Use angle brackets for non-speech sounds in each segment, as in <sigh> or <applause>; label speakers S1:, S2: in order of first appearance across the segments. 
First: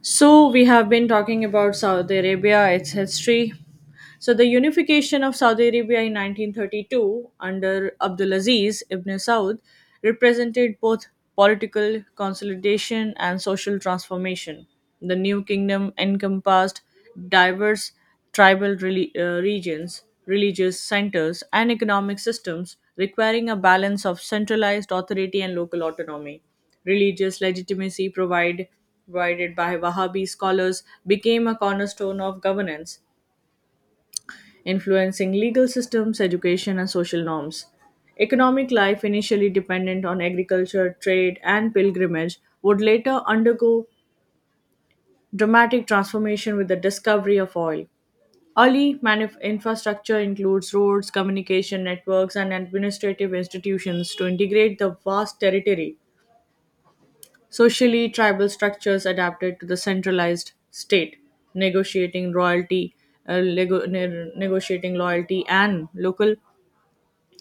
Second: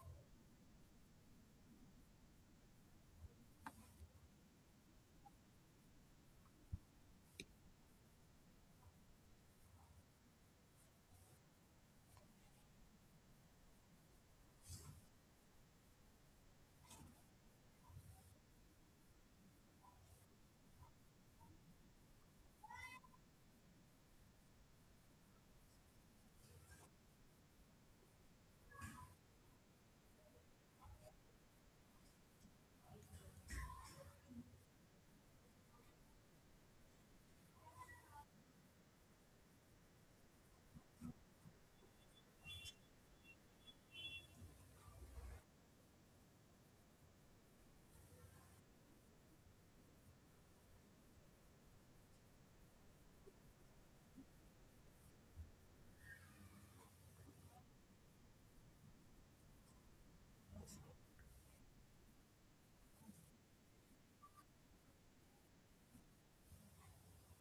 S1: So, we have been talking about Saudi Arabia, its history. So, the unification of Saudi Arabia in 1932 under Abdulaziz ibn Saud represented both political consolidation and social transformation. The new kingdom encompassed diverse regions, religious centers, and economic systems, requiring a balance of centralized authority and local autonomy. Religious legitimacy provided by Wahhabi scholars, became a cornerstone of governance, influencing legal systems, education, and social norms. Economic life, initially dependent on agriculture, trade, and pilgrimage, would later undergo dramatic transformation with the discovery of oil. Infrastructure includes roads, communication networks, and administrative institutions to integrate the vast territory. Socially, tribal structures adapted to the centralized state, negotiating royalty, negotiating loyalty and local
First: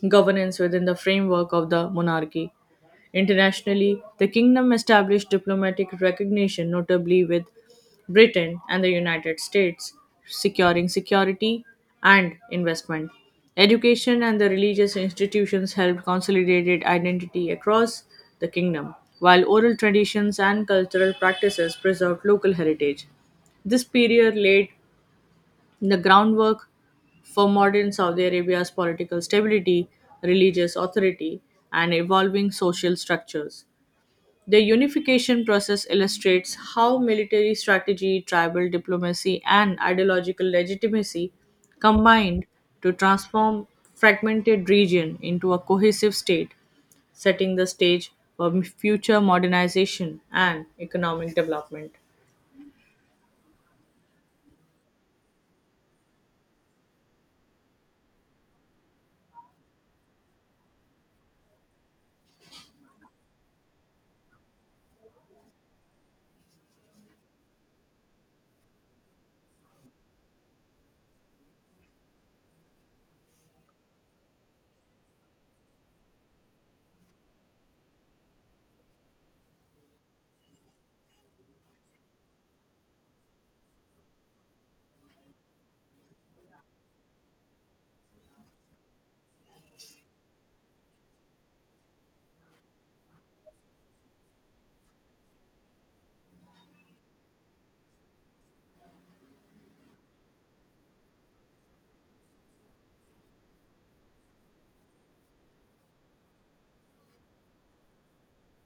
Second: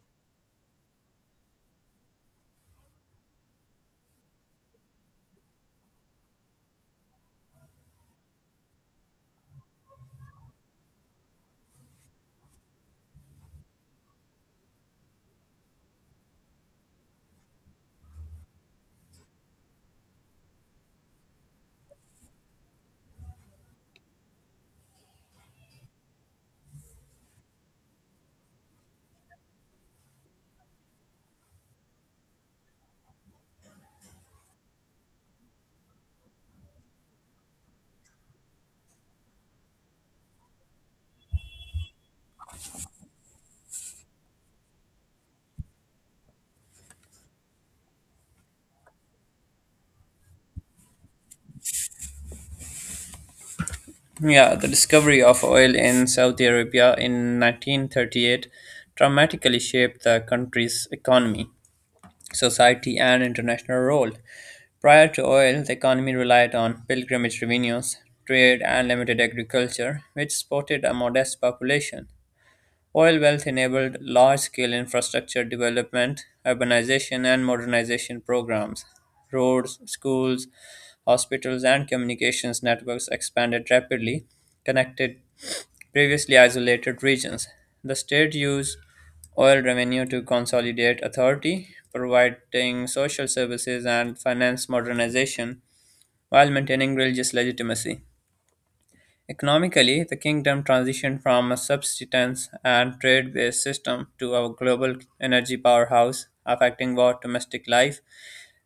S1: governance within the framework of the monarchy. Internationally, the kingdom established diplomatic recognition, notably with Britain and the United States, securing security and investment. Education and the religious institutions helped consolidate identity across the kingdom, while oral traditions and cultural practices preserved local heritage. This period laid the groundwork for modern Saudi Arabia's political stability, religious authority, and evolving social structures. The unification process illustrates how military strategy, tribal diplomacy, and ideological legitimacy combined to transform fragmented region into a cohesive state, setting the stage for future modernization and economic development.
S2: Yeah, the discovery of oil in Saudi Arabia in 1938 dramatically shaped the country's economy, society, and international role. Prior to oil, the economy relied on pilgrimage revenues, trade, and limited agriculture, which supported a modest population. Oil wealth enabled large scale infrastructure development, urbanization, and modernization programs. Roads, schools, hospitals, and communications networks expanded rapidly, connected previously isolated regions. The state used oil revenue to consolidate authority, providing social services and finance modernization while maintaining religious legitimacy. Economically, the kingdom transitioned from a subsistence and trade based system to a global energy powerhouse, affecting both domestic life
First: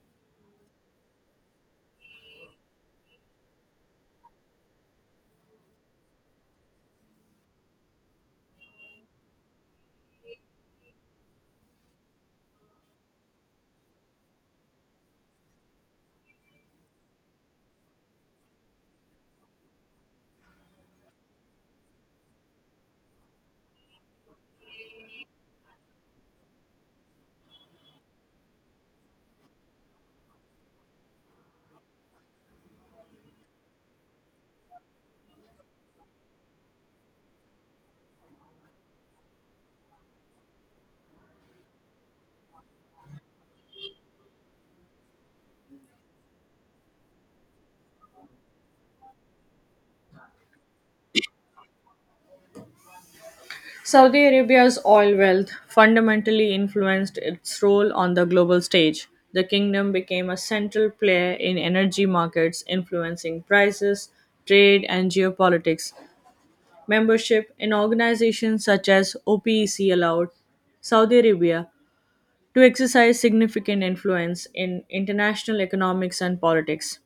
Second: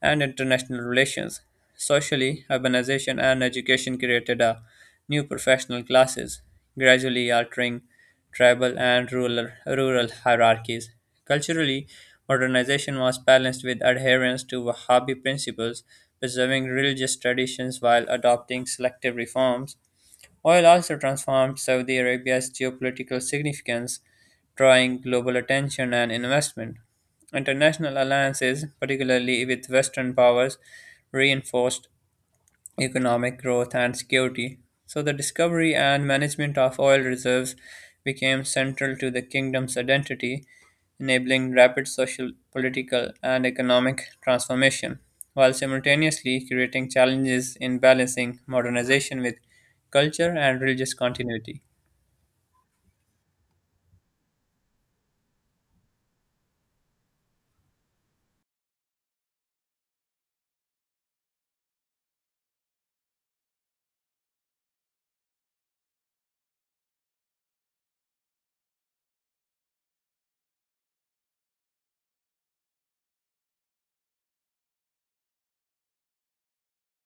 S2: and international relations. Socially, urbanization and education created a new professional classes, gradually altering tribal and rural hierarchies. Culturally, modernization was balanced with adherence to Wahhabi principles, preserving religious traditions while adopting selective reforms. Oil also transformed Saudi Arabia's geopolitical significance, drawing global attention and investment. International alliances, particularly with Western powers, reinforced economic growth, and security. So, the discovery and management of oil reserves became central to the kingdom's identity, enabling rapid social, political, and economic transformation, while simultaneously creating challenges in balancing modernization with culture and religious continuity.
S1: Saudi Arabia's oil wealth fundamentally influenced its role on the global stage. The kingdom became a central player in energy markets, influencing prices, trade, and geopolitics. Membership in organizations such as OPEC allowed Saudi Arabia to exercise significant influence in international economics and politics.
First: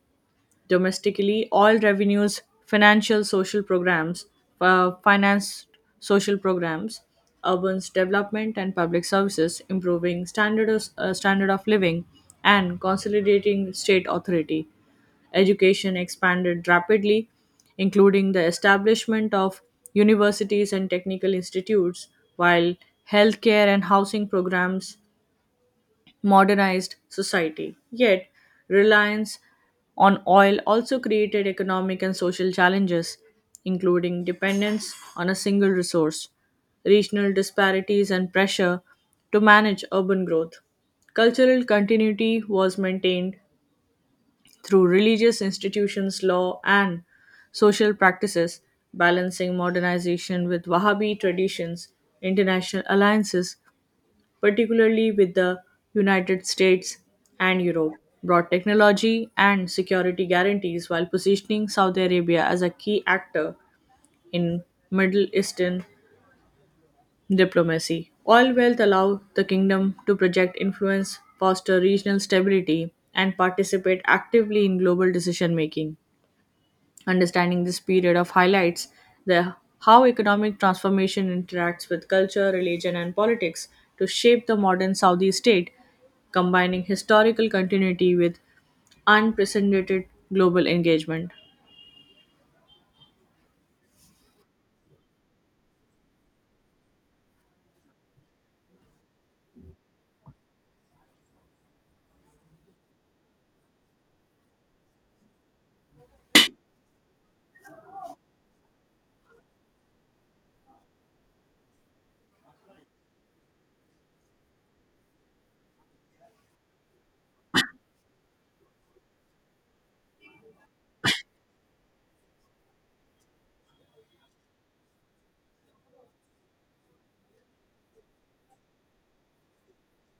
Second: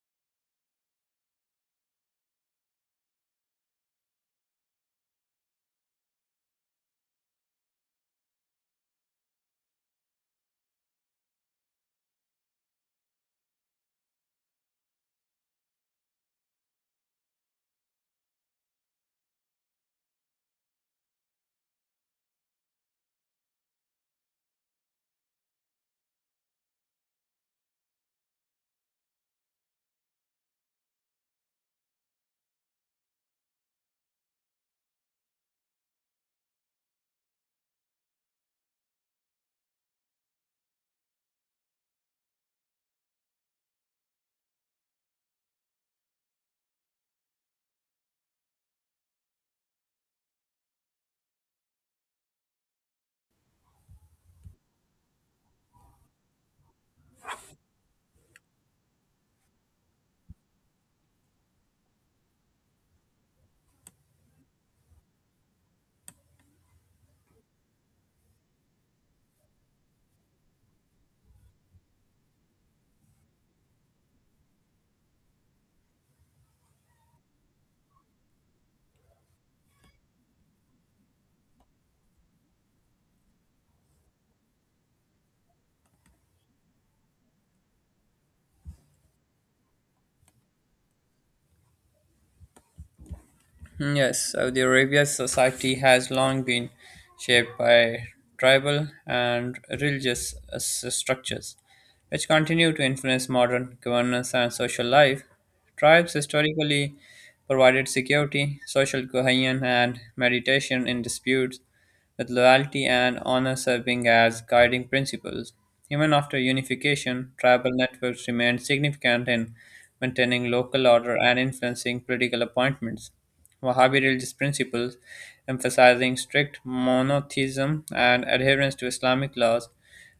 S1: Domestically, all revenues, financial social programs, finance social programs, urban development and public services, improving standard of living, and consolidating state authority. Education expanded rapidly, including the establishment of universities and technical institutes, while healthcare and housing programs modernized society. Yet, reliance on oil also created economic and social challenges, including dependence on a single resource, regional disparities, and pressure to manage urban growth. Cultural continuity was maintained through religious institutions, law, and social practices, balancing modernization with Wahhabi traditions. International alliances, particularly with the United States and Europe, brought technology and security guarantees while positioning Saudi Arabia as a key actor in Middle Eastern diplomacy. Oil wealth allowed the kingdom to project influence, foster regional stability, and participate actively in global decision making. Understanding this period of highlights the how economic transformation interacts with culture, religion, and politics to shape the modern Saudi state, combining historical continuity with unprecedented global engagement.
S2: Yes, Saudi Arabia's society has long been shaped by tribal and religious structures, which continue to influence modern governance and social life. Tribes historically provided security, social cohesion, and meditation in disputes, with loyalty and honor serving as guiding principles. Even after unification, tribal networks remained significant in maintaining local order and influencing political appointments. Wahhabi religious principles, emphasizing strict monotheism and adherence to Islamic laws,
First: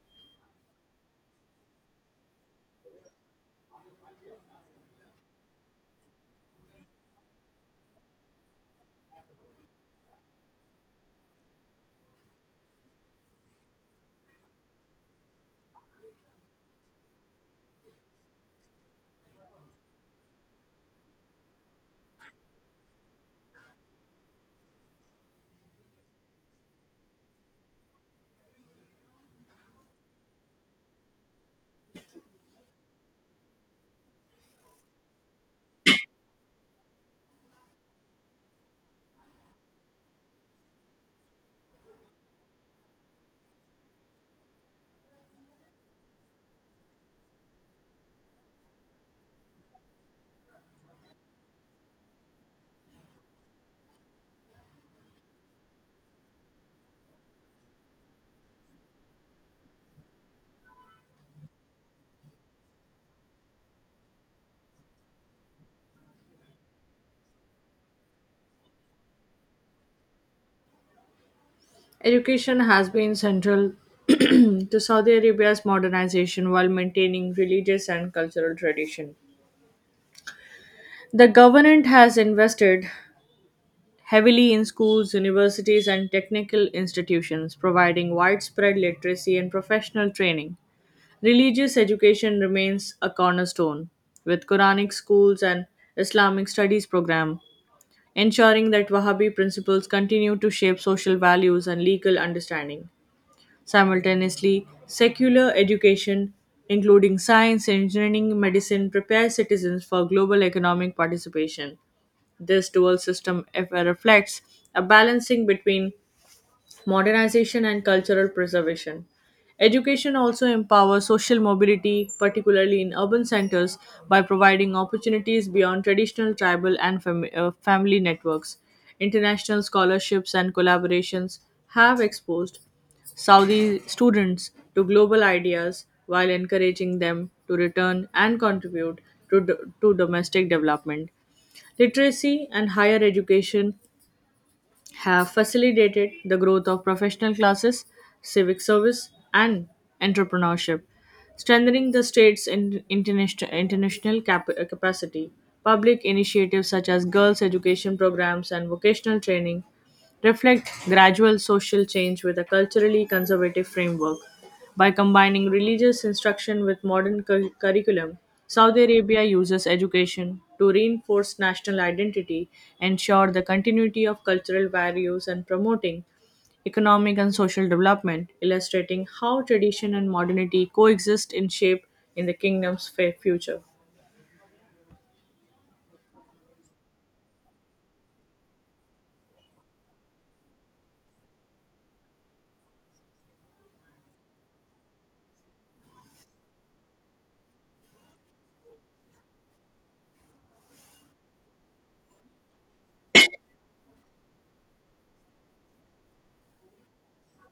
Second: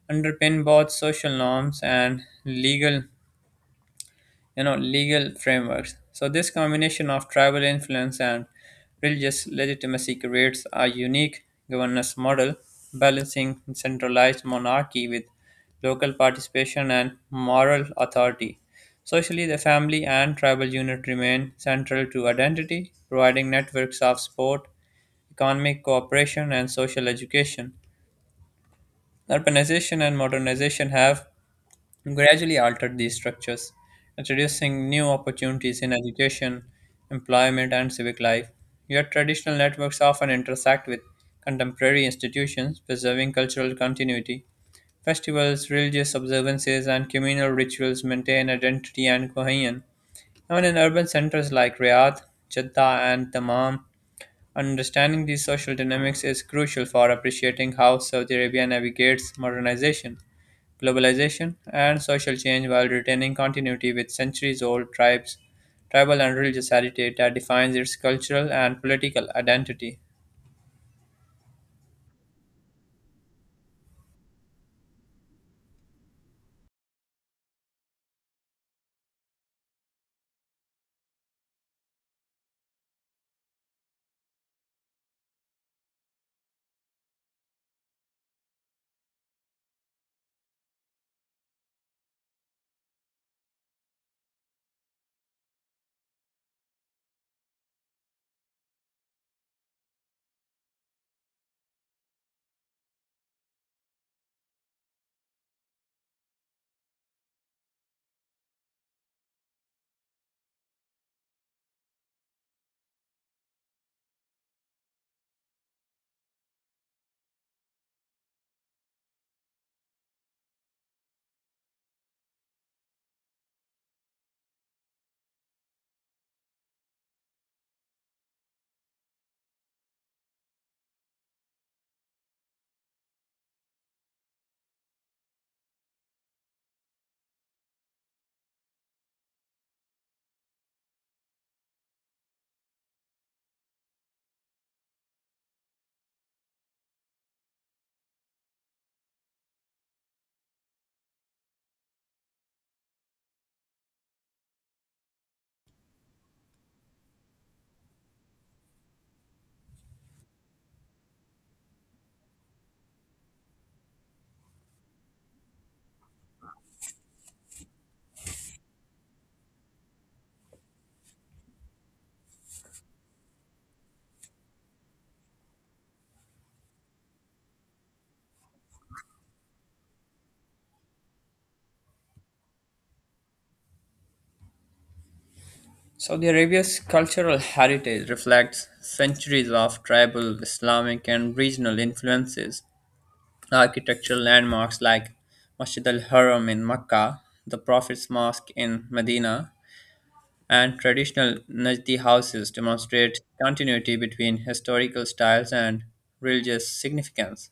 S2: underpin both social norms and legal legal frameworks. So this combination of tribal influence and religious legitimacy creates a unique governance model balancing centralized monarchy with local participation and moral authority. Socially, the family and tribal unit remain central to identity, providing networks of support, economic cooperation, and social education. Urbanization and modernization have gradually altered these structures, introducing new opportunities in education, employment, and civic life. Yet traditional networks often intersect with contemporary institutions, preserving cultural continuity. Festivals, religious observances, and communal rituals maintain identity and cohesion. Even in urban centers like Riyadh, Jeddah, and Dammam, understanding these social dynamics is crucial for appreciating how Saudi Arabia navigates modernization, globalization, and social change while retaining continuity with centuries old tribal and religious heritage that defines its cultural and political identity.
S1: Education has been central <clears throat> to Saudi Arabia's modernization while maintaining religious and cultural tradition. The government has invested heavily in schools, universities, and technical institutions, providing widespread literacy and professional training. Religious education remains a cornerstone, with Quranic schools and Islamic studies program, ensuring that Wahhabi principles continue to shape social values and legal understanding. Simultaneously, secular education, including science, engineering, medicine, prepares citizens for global economic participation. This dual system reflects a balancing between modernization and cultural preservation. Education also empowers social mobility, particularly in urban centers, by providing opportunities beyond traditional tribal and family networks. International scholarships and collaborations have exposed Saudi students to global ideas while encouraging them to return and contribute to domestic development. Literacy and higher education have facilitated the growth of professional classes, civic service, and entrepreneurship, strengthening the state's international capacity. Public initiatives such as girls' education programs and vocational training reflect gradual social change with a culturally conservative framework. By combining religious instruction with modern curriculum, Saudi Arabia uses education to reinforce national identity, ensure the continuity of cultural values, and promoting economic and social development, illustrating how tradition and modernity coexist in shape in the kingdom's future.
S2: Saudi Arabia's cultural heritage reflects centuries of tribal, Islamic, and regional influences. Architectural landmarks like Masjid al Haram in Mecca, the Prophet's Mosque in Medina, and traditional Najdi houses demonstrate continuity between historical styles and religious significance.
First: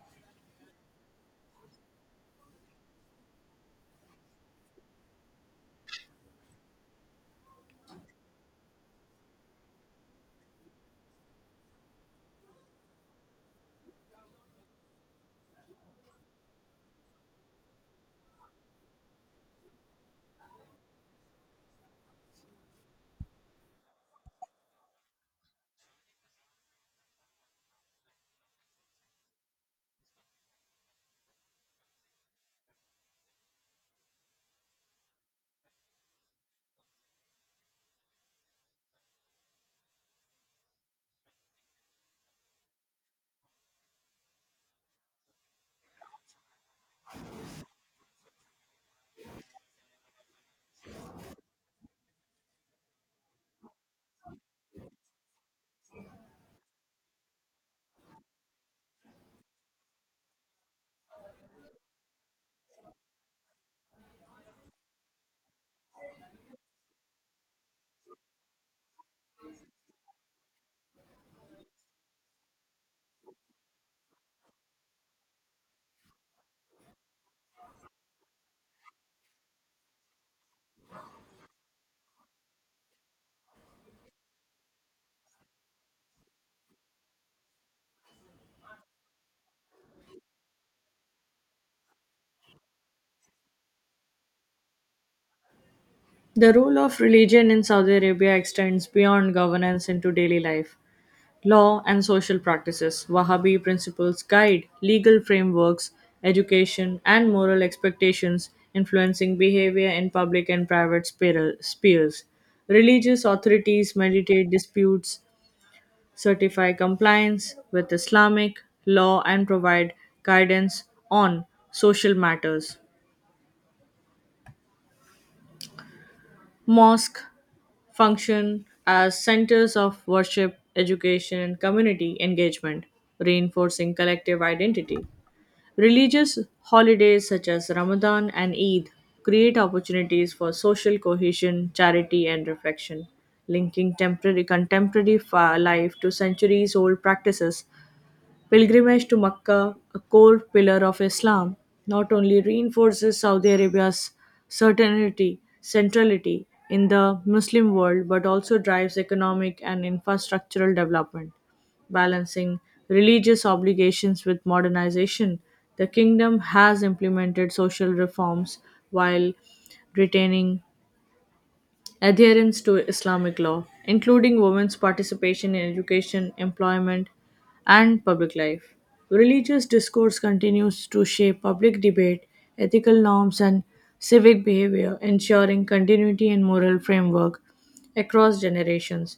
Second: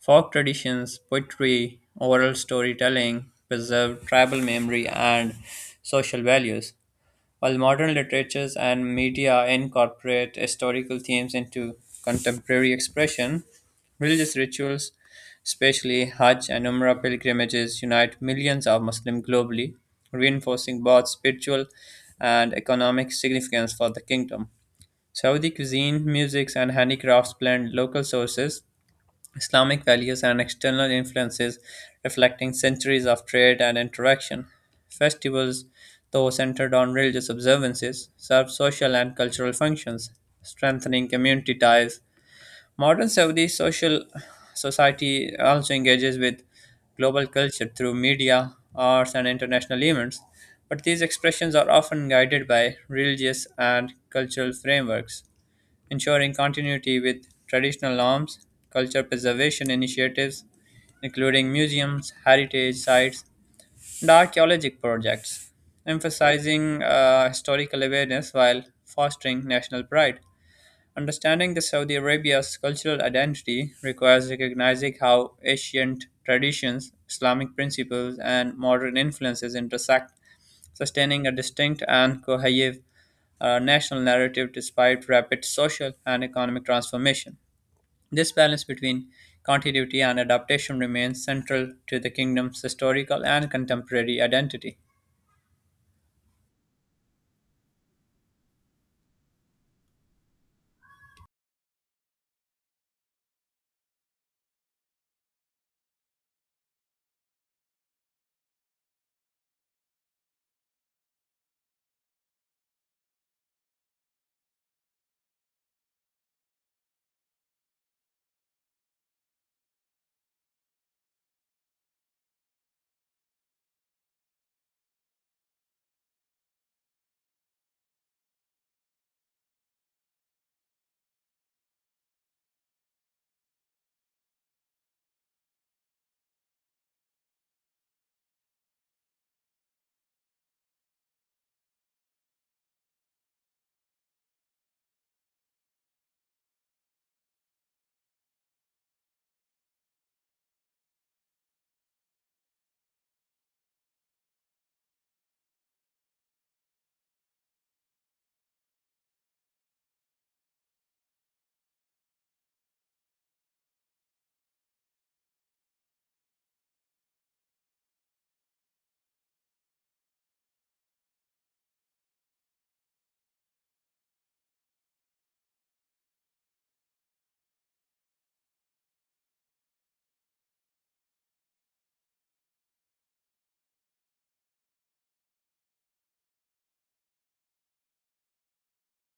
S2: Folk traditions, poetry, oral storytelling preserve tribal memory and social values, while modern literatures and media incorporate historical themes into contemporary expression. Religious rituals, especially Hajj and Umrah pilgrimages, unite millions of Muslims globally, reinforcing both spiritual and economic significance for the kingdom. Saudi cuisine, music, and handicrafts blend local sources, Islamic values and external influences reflecting centuries of trade and interaction. Festivals, though centered on religious observances, serve social and cultural functions, strengthening community ties. Modern Saudi social society also engages with global culture through media, arts, and international events, but these expressions are often guided by religious and cultural frameworks ensuring continuity with traditional norms, culture preservation initiatives, including museums, heritage sites, and archaeologic projects, emphasizing historical awareness while fostering national pride. Understanding the Saudi Arabia's cultural identity requires recognizing how ancient traditions, Islamic principles, and modern influences intersect, sustaining a distinct and cohesive national narrative despite rapid social and economic transformation. This balance between continuity and adaptation remains central to the kingdom's historical and contemporary identity.
S1: The role of religion in Saudi Arabia extends beyond governance into daily life. Law and social practices, Wahhabi principles guide legal frameworks, education, and moral expectations, influencing behavior in public and private spheres. Religious authorities mediate disputes, certify compliance with Islamic law, and provide guidance on social matters. Mosque function as centers of worship, education, and community engagement, reinforcing collective identity. Religious holidays such as Ramadan and Eid create opportunities for social cohesion, charity, and reflection, linking temporary contemporary life to centuries old practices. Pilgrimage to Mecca, a core pillar of Islam, not only reinforces Saudi Arabia's centrality in the Muslim world, but also drives economic and infrastructural development. Balancing religious obligations with modernization, the kingdom has implemented social reforms while retaining adherence to Islamic law, including women's participation in education, employment, and public life. Religious discourse continues to shape public debate, ethical norms, and civic behavior, ensuring continuity and moral framework across generations.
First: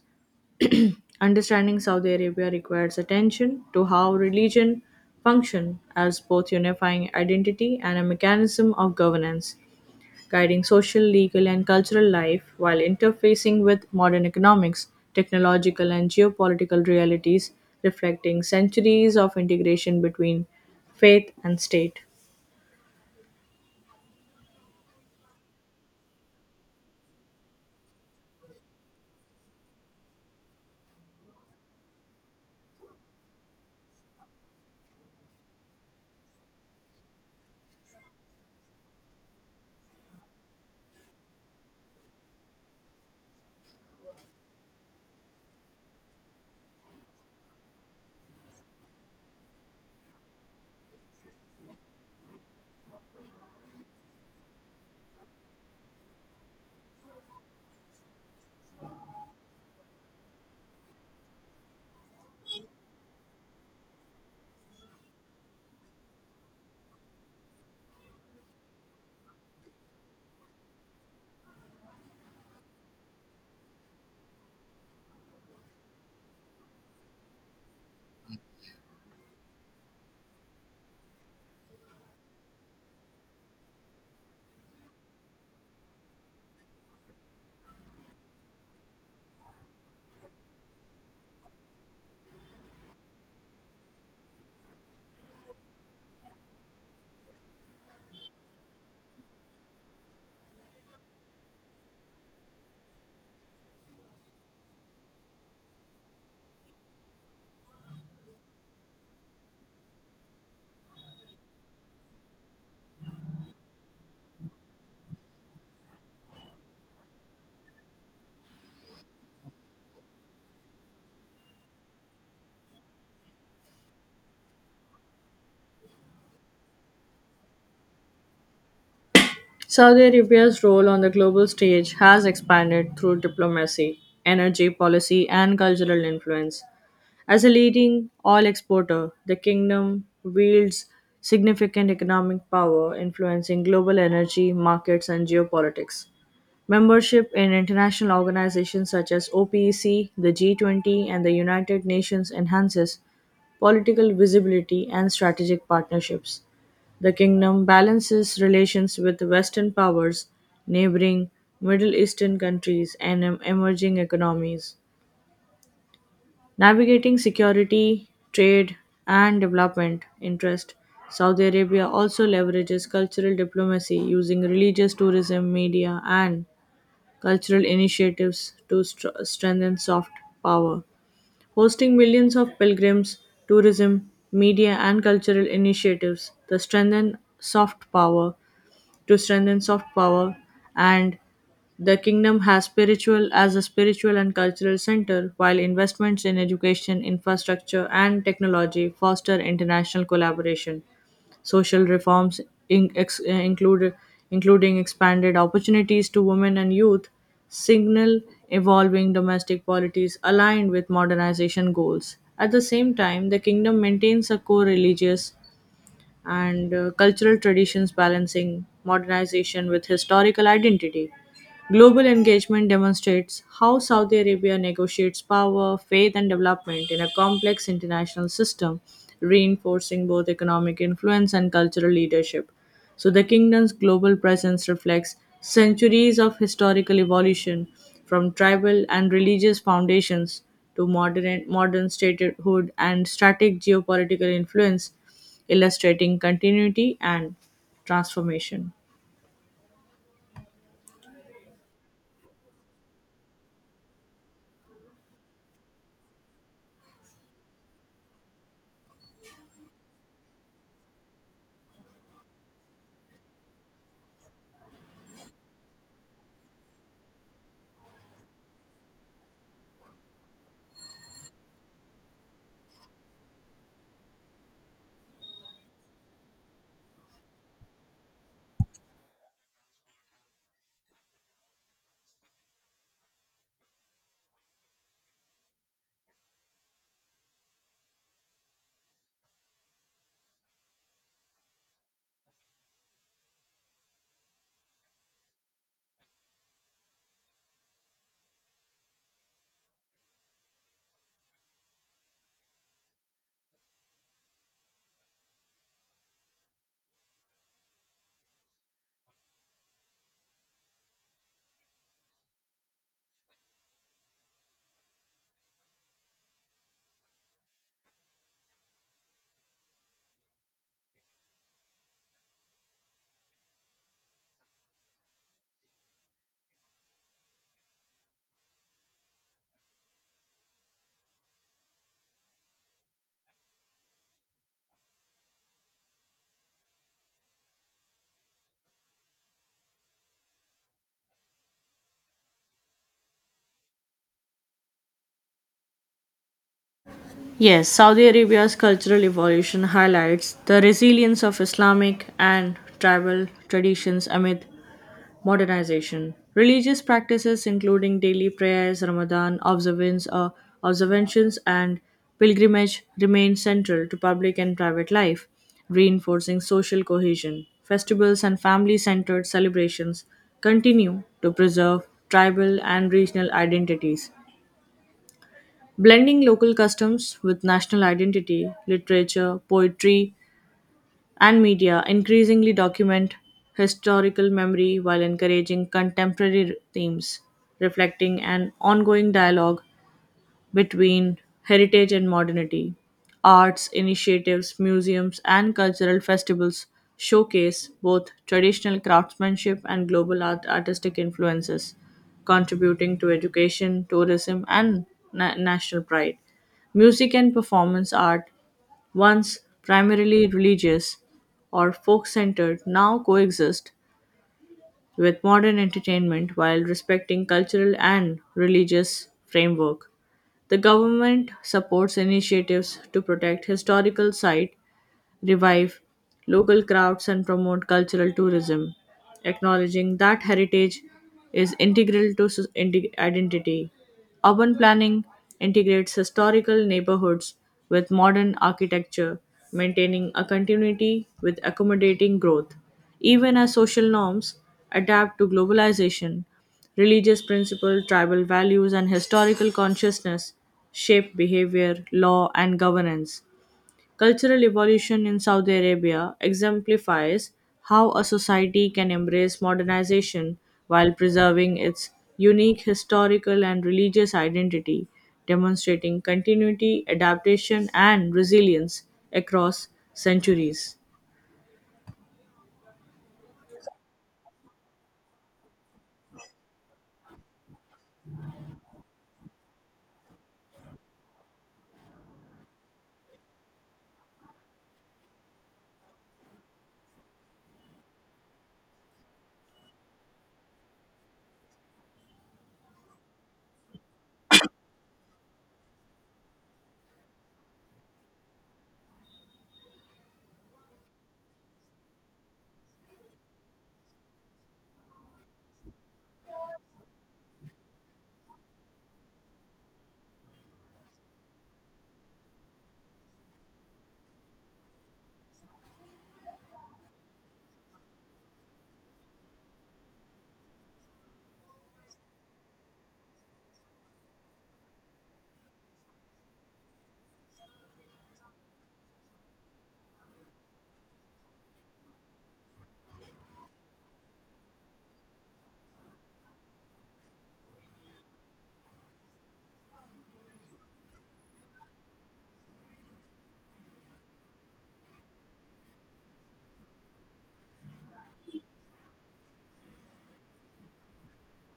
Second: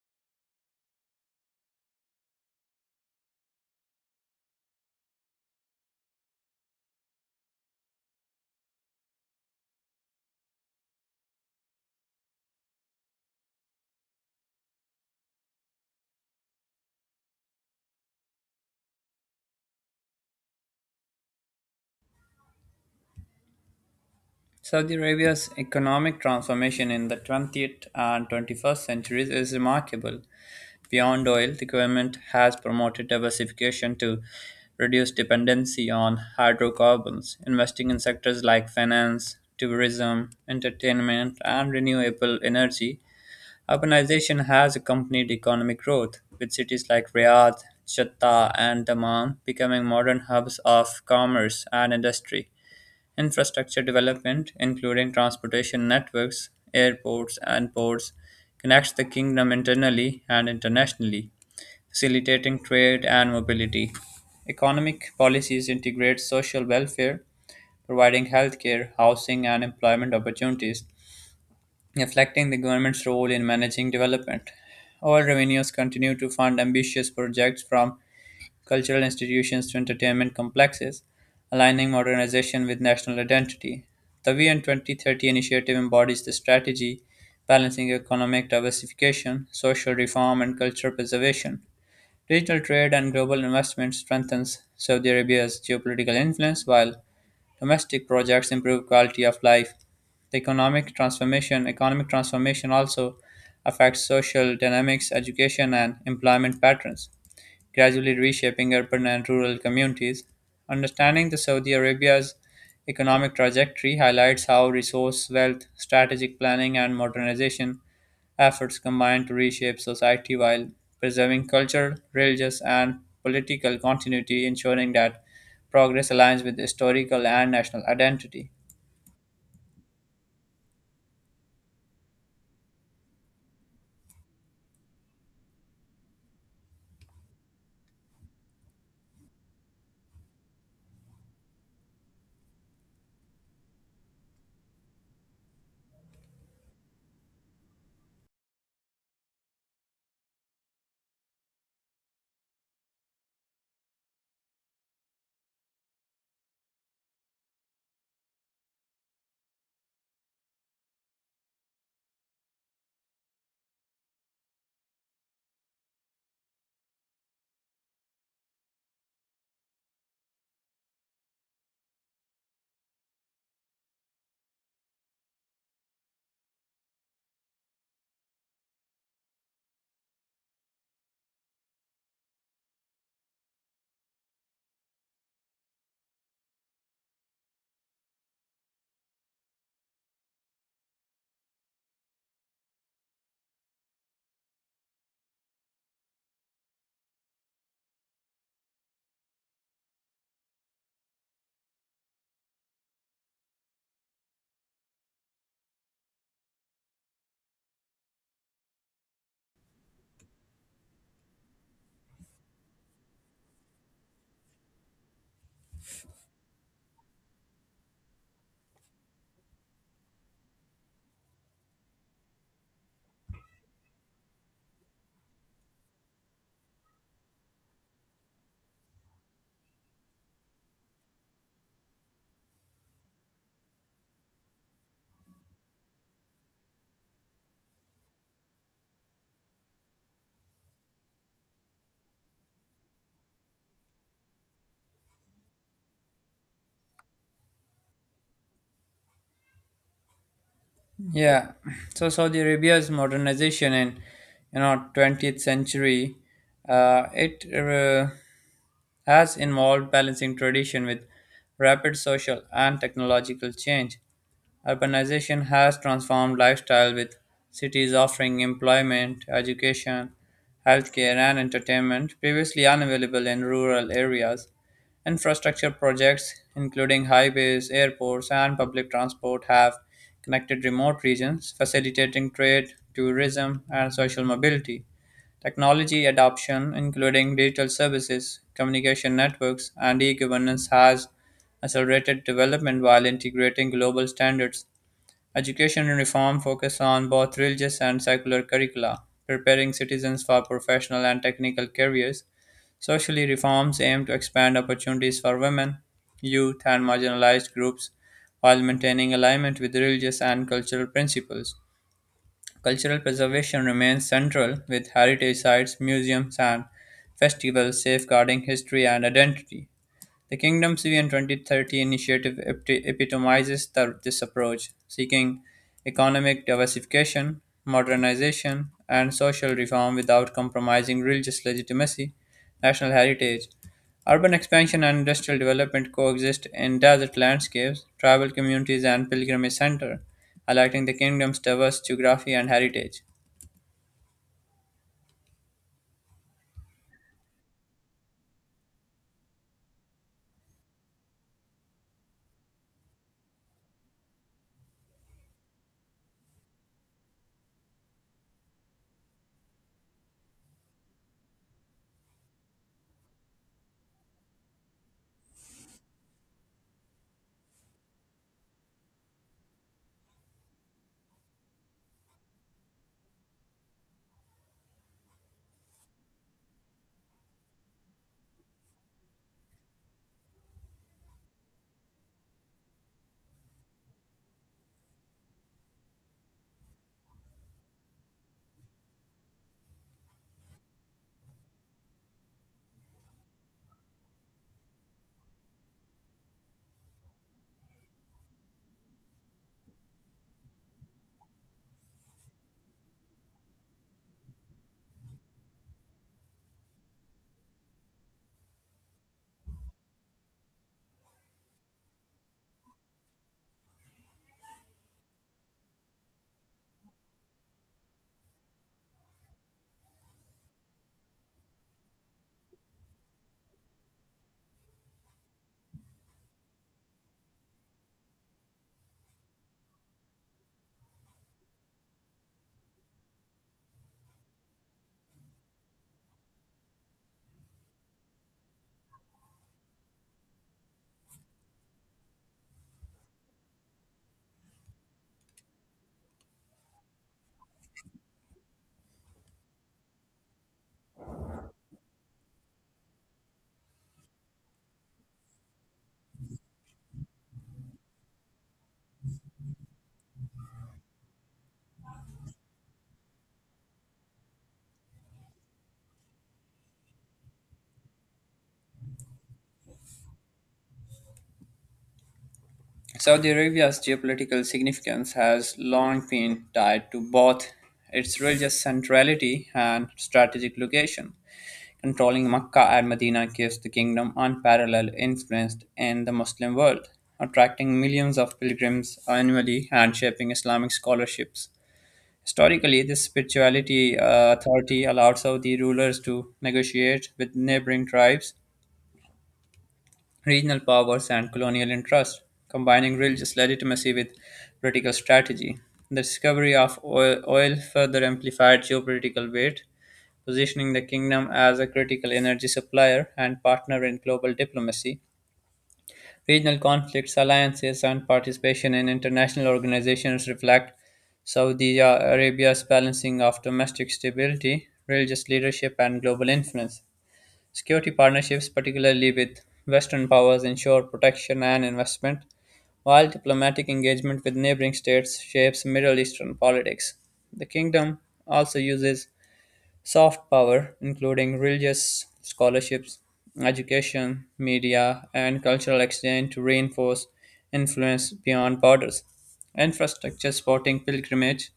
S1: Understanding Saudi Arabia requires attention to how religion function as both unifying identity and a mechanism of governance guiding social, legal, and cultural life while interfacing with modern economics, technological, and geopolitical realities, reflecting centuries of integration between faith and state.
S2: Saudi Arabia's economic transformation in the 20th and 21st centuries is remarkable. Beyond oil, the government has promoted diversification to reduce dependency on hydrocarbons, investing in sectors like finance, tourism, entertainment, and renewable energy. Urbanization has accompanied economic growth, with cities like Riyadh, Jatta, and Dammam becoming modern hubs of commerce and industry. Infrastructure development, including transportation networks, airports, and ports, connects the kingdom internally and internationally, facilitating trade and mobility. Economic policies integrate social welfare, providing healthcare, housing, and employment opportunities reflecting the government's role in managing development. All revenues continue to fund ambitious projects from cultural institutions to entertainment complexes, aligning modernization with national identity. The VN 2030 initiative embodies the strategy, balancing economic diversification, social reform, and cultural preservation. Digital trade and global investment strengthens Saudi Arabia's geopolitical influence while domestic projects improve quality of life. The economic transformation also affects social dynamics, education and employment patterns, gradually reshaping urban and rural communities. Understanding the Saudi Arabia's economic trajectory highlights how resource wealth, strategic planning and modernization efforts combined to reshape society while preserving cultural, religious, and political continuity, ensuring that progress aligns with historical and national identity.
S1: Saudi Arabia's role on the global stage has expanded through diplomacy, energy policy, and cultural influence. As a leading oil exporter, the kingdom wields significant economic power influencing global energy markets and geopolitics. Membership in international organizations such as OPEC, the G20, and the United Nations enhances political visibility and strategic partnerships. The kingdom balances relations with Western powers, neighboring Middle Eastern countries, and emerging economies. Navigating security, trade, and development interest, Saudi Arabia also leverages cultural diplomacy using religious tourism, media, and cultural initiatives to strengthen soft power. Hosting millions of pilgrims, tourism, media, and cultural initiatives to strengthen soft power, to strengthen soft power, and the kingdom has spiritual as a spiritual and cultural center, while investments in education, infrastructure, and technology foster international collaboration. Social reforms in, ex, uh, include, including expanded opportunities to women and youth signal evolving domestic polities aligned with modernization goals. At the same time, the kingdom maintains a core religious and cultural traditions balancing modernization with historical identity. Global engagement demonstrates how Saudi Arabia negotiates power, faith, and development in a complex international system, reinforcing both economic influence and cultural leadership. So the kingdom's global presence reflects centuries of historical evolution from tribal and religious foundations to modern statehood and static geopolitical influence, illustrating continuity and transformation.
S2: Yeah, so Saudi Arabia's modernization in 20th century, it has involved balancing tradition with rapid social and technological change. Urbanization has transformed lifestyle, with cities offering employment, education, healthcare, and entertainment previously unavailable in rural areas. Infrastructure projects, including highways, airports, and public transport, have connected remote regions, facilitating trade, tourism, and social mobility. Technology adoption, including digital services, communication networks, and e governance, has accelerated development while integrating global standards. Education reform focuses on both religious and secular curricula, preparing citizens for professional and technical careers. Socially, reforms aim to expand opportunities for women, youth, and marginalized groups while maintaining alignment with religious and cultural principles. Cultural preservation remains central, with heritage sites, museums, and festivals safeguarding history and identity. The Kingdom's Vision 2030 initiative epitomizes this approach, seeking economic diversification, modernization, and social reform without compromising religious legitimacy, national heritage. Urban expansion and industrial development coexist in desert landscapes, tribal communities, and pilgrimage centers, highlighting the kingdom's diverse geography and heritage.
S1: Yes, Saudi Arabia's cultural evolution highlights the resilience of Islamic and tribal traditions amid modernization. Religious practices, including daily prayers, Ramadan observances, and pilgrimage, remain central to public and private life, reinforcing social cohesion. Festivals and family centered celebrations continue to preserve tribal and regional identities blending local customs with national identity, literature, poetry, and media increasingly document historical memory while encouraging contemporary themes, reflecting an ongoing dialogue between heritage and modernity. Arts initiatives, museums, and cultural festivals showcase both traditional craftsmanship and global artistic influences, contributing to education, tourism, and national pride. Music and performance art, once primarily religious or folk centered, now coexist with modern entertainment while respecting cultural and religious framework. The government supports initiatives to protect historical sites revive local crafts and promote cultural tourism, acknowledging that heritage is integral to identity. Urban planning integrates historical neighborhoods with modern architecture, maintaining a continuity with accommodating growth. Even as social norms adapt to globalization, religious principles, tribal values, and historical consciousness shape behavior, law, and governance. Cultural evolution in Saudi Arabia exemplifies how a society can embrace modernization while preserving its unique historical and religious identity, demonstrating continuity, adaptation, and resilience across centuries.
S2: Saudi Arabia's geopolitical significance has long been tied to both its religious centrality and strategic location. Controlling Mecca and Medina gives the kingdom unparalleled influence in the Muslim world, attracting millions of pilgrims annually and shaping Islamic scholarships. Historically, this spirituality authority allowed Saudi rulers to negotiate with neighboring tribes, regional powers, and colonial interests, combining religious legitimacy with political strategy. The discovery of oil further amplified geopolitical weight, positioning the kingdom as a critical energy supplier and partner in global diplomacy. Regional conflicts, alliances, and participation in international organizations reflect Saudi Arabia's balancing of domestic stability, religious leadership, and global influence. Security partnerships, particularly with Western powers, ensure protection and investment, while diplomatic engagement with neighboring states shapes Middle Eastern politics. The kingdom also uses soft power, including religious scholarships, education, media, and cultural exchange, to reinforce influence beyond borders. Infrastructure supporting pilgrimage,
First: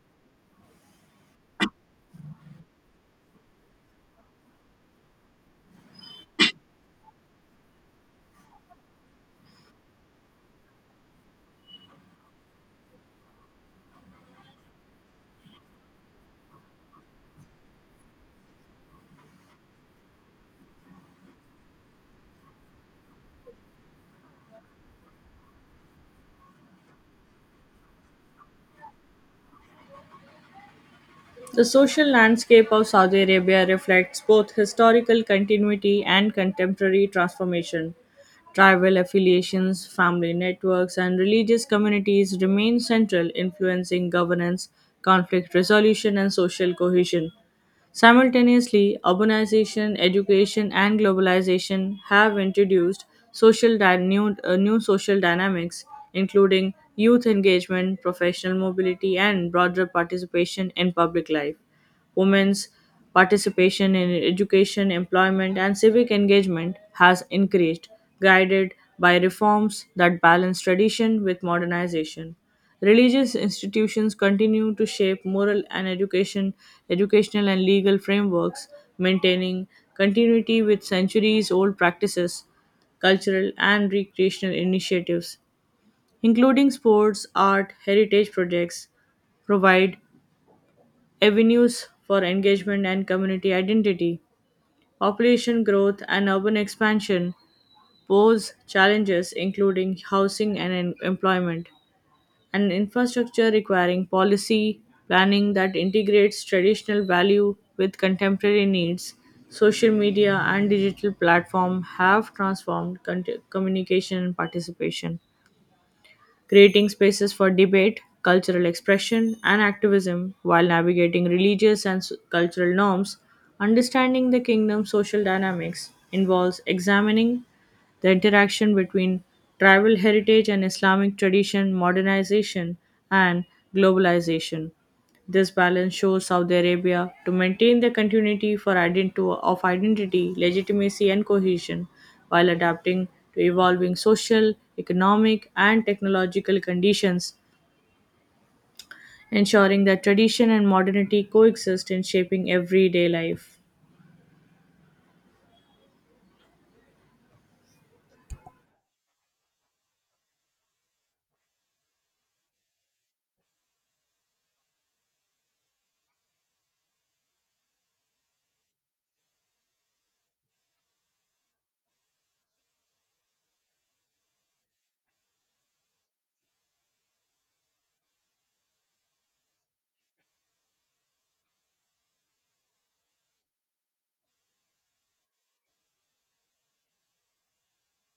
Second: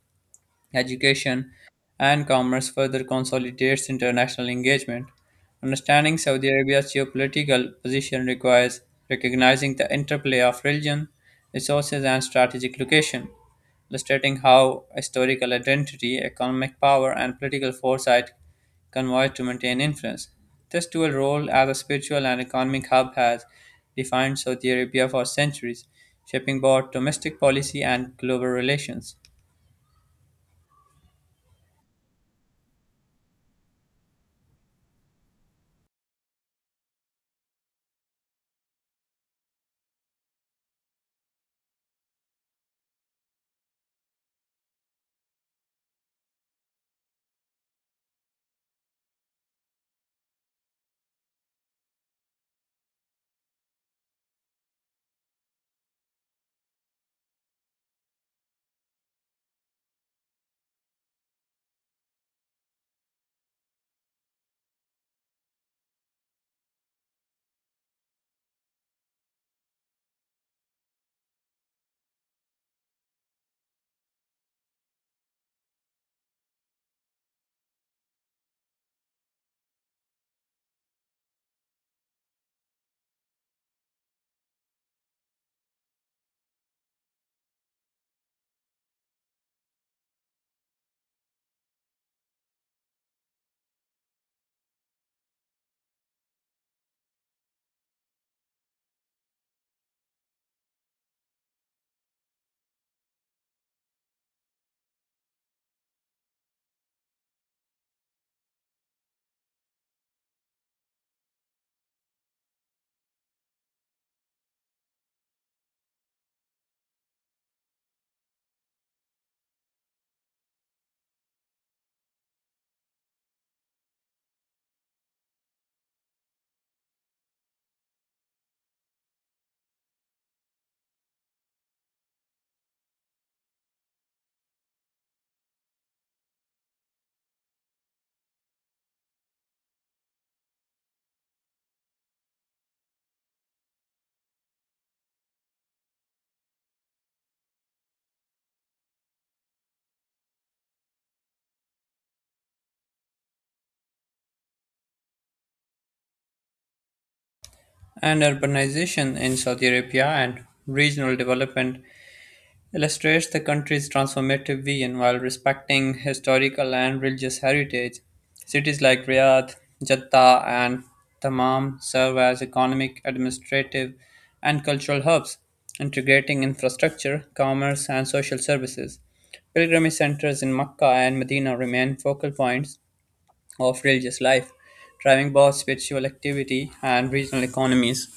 S2: education, and commerce further consolidates international engagement. Understanding Saudi Arabia's geopolitical position requires recognizing the interplay of religion, resources, and strategic location, illustrating how historical identity, economic power, and political foresight converge to maintain influence. This dual role as a spiritual and economic hub has defined Saudi Arabia for centuries, shaping both domestic policy and global relations.
S1: The social landscape of Saudi Arabia reflects both historical continuity and contemporary transformation. Tribal affiliations, family networks, and religious communities remain central, influencing governance, conflict resolution, and social cohesion. Simultaneously, urbanization, education, and globalization have introduced new social dynamics, including youth engagement, professional mobility, and broader participation in public life. Women's participation in education, employment, and civic engagement has increased, guided by reforms that balance tradition with modernization. Religious institutions continue to shape educational and legal frameworks, maintaining continuity with centuries old practices, cultural and recreational initiatives, including sports, art, heritage projects, provide avenues for engagement and community identity. Population growth and urban expansion pose challenges including housing and employment, and infrastructure requiring policy planning that integrates traditional value with contemporary needs. Social media and digital platform have transformed communication and participation creating spaces for debate, cultural expression, and activism while navigating religious and cultural norms. Understanding the kingdom's social dynamics involves examining the interaction between tribal heritage and Islamic tradition, modernization, and globalization. This balance shows Saudi Arabia to maintain the continuity for of identity, legitimacy, and cohesion while adapting to evolving social, economic, and technological conditions, ensuring that tradition and modernity coexist in shaping everyday life.
S2: And urbanization in Saudi Arabia and regional development illustrates the country's transformative vision while respecting historical and religious heritage. Cities like Riyadh, Jeddah, and Dammam serve as economic, administrative, and cultural hubs, integrating infrastructure, commerce, and social services. Pilgrimage centers in Mecca and Medina remain focal points of religious life, driving both spiritual activity and regional economies.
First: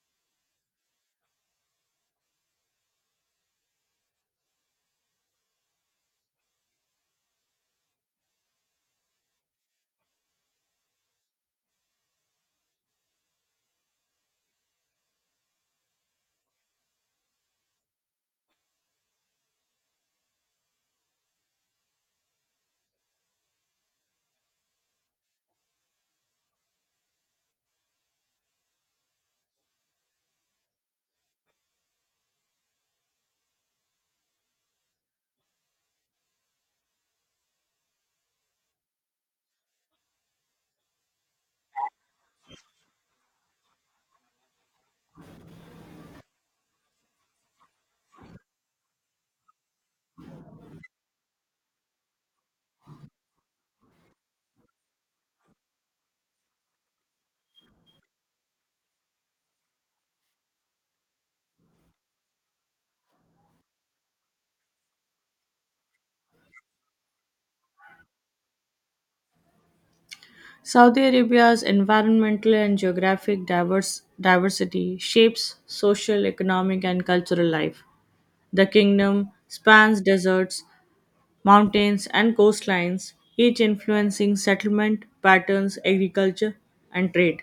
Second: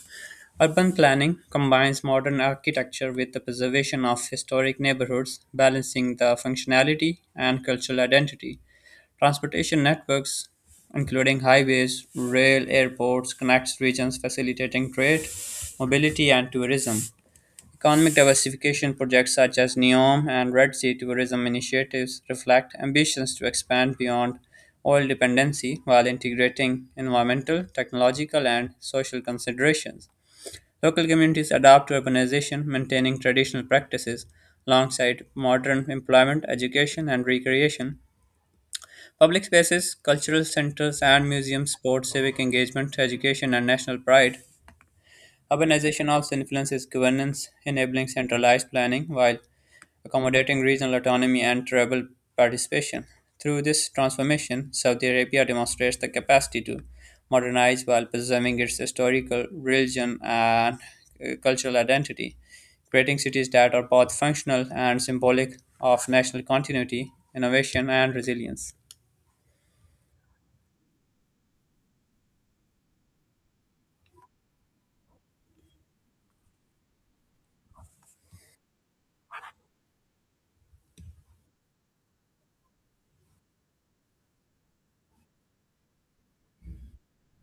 S2: Urban planning combines modern architecture with the preservation of historic neighborhoods, balancing the functionality and cultural identity. Transportation networks, including highways, rail, airports, connects regions, facilitating trade, mobility, and tourism. Economic diversification projects such as NEOM and Red Sea tourism initiatives reflect ambitions to expand beyond oil dependency while integrating environmental, technological, and social considerations. Local communities adapt to urbanization, maintaining traditional practices alongside modern employment, education, and recreation. Public spaces, cultural centers, and museums support civic engagement, education, and national pride. Urbanization also influences governance, enabling centralized planning, while accommodating regional autonomy and tribal participation. Through this transformation, Saudi Arabia demonstrates the capacity to modernize while preserving its historical, religion, and cultural identity, creating cities that are both functional and symbolic of national continuity, innovation, and resilience.
S1: Saudi Arabia's environmental and geographic diversity shapes social, economic, and cultural life. The kingdom spans deserts, mountains, and coastlines, each influencing settlement patterns, agriculture, and trade.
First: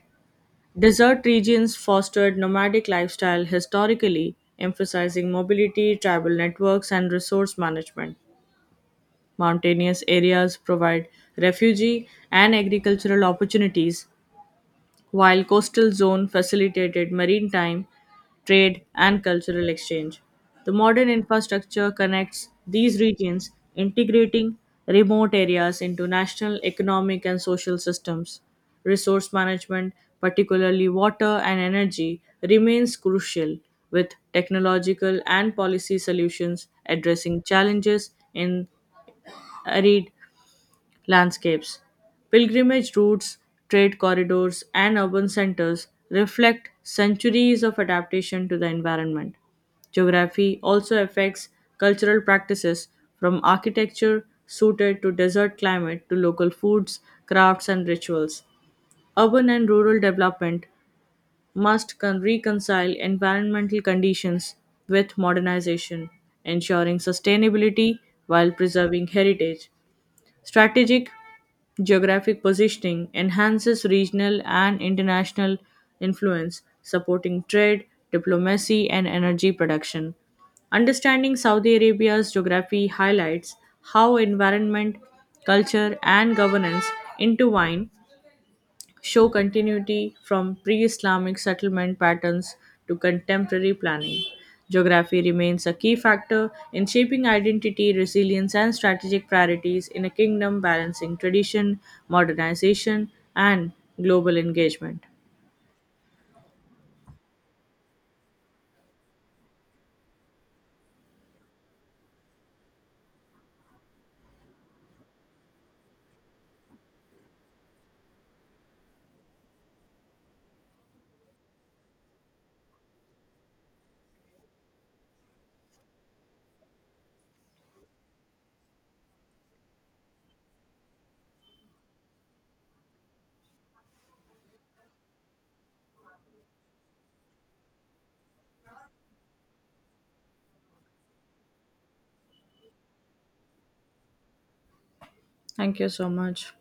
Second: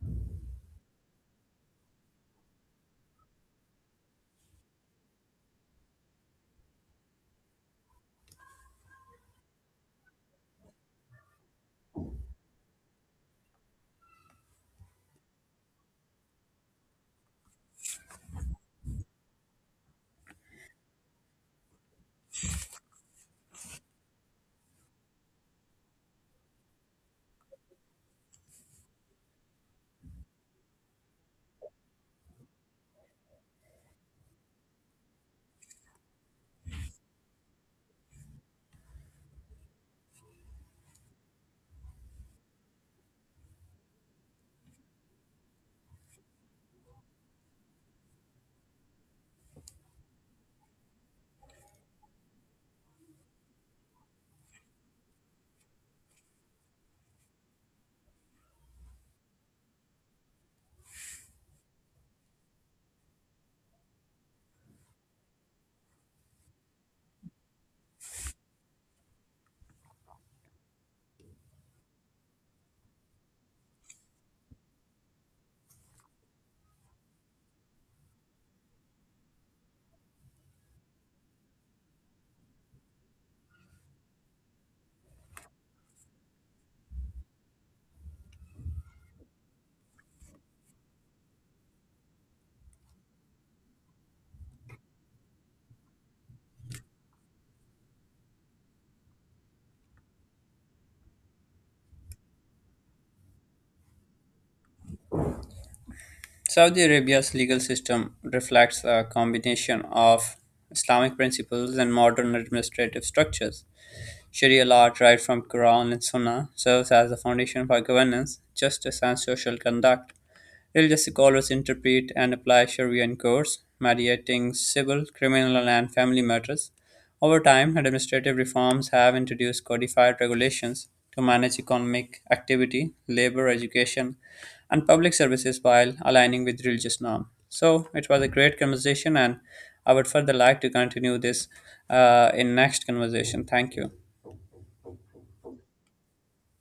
S1: Desert regions fostered nomadic lifestyle historically, emphasizing mobility, tribal networks, and resource management. Mountainous areas provide refugee and agricultural opportunities, while coastal zone facilitated maritime trade and cultural exchange. The modern infrastructure connects these regions, integrating remote areas into national economic and social systems. Resource management, particularly water and energy, remains crucial, with technological and policy solutions addressing challenges in arid landscapes. Pilgrimage routes, trade corridors, and urban centers reflect centuries of adaptation to the environment. Geography also affects cultural practices from architecture suited to desert climate to local foods, crafts, and rituals. Urban and rural development must reconcile environmental conditions with modernization, ensuring sustainability while preserving heritage. Strategic geographic positioning enhances regional and international influence, supporting trade, diplomacy, and energy production. Understanding Saudi Arabia's geography highlights how environment, culture, and governance intertwine show continuity from pre Islamic settlement patterns to contemporary planning. Geography remains a key factor in shaping identity, resilience, and strategic priorities in a kingdom balancing tradition, modernization, and global engagement.
S2: Saudi Arabia's legal system reflects a combination of Islamic principles and modern administrative structures. Sharia law, derived from Quran and Sunnah, serves as the foundation for governance, justice, and social conduct. Religious scholars interpret and apply Sharia in courts, mediating civil, criminal, and family matters. Over time, administrative reforms have introduced codified regulations to manage economic activity, labor, education, and public services while aligning with religious norms. So it was a great conversation, and I would further like to continue this in next conversation. Thank you.
S1: Thank you so much.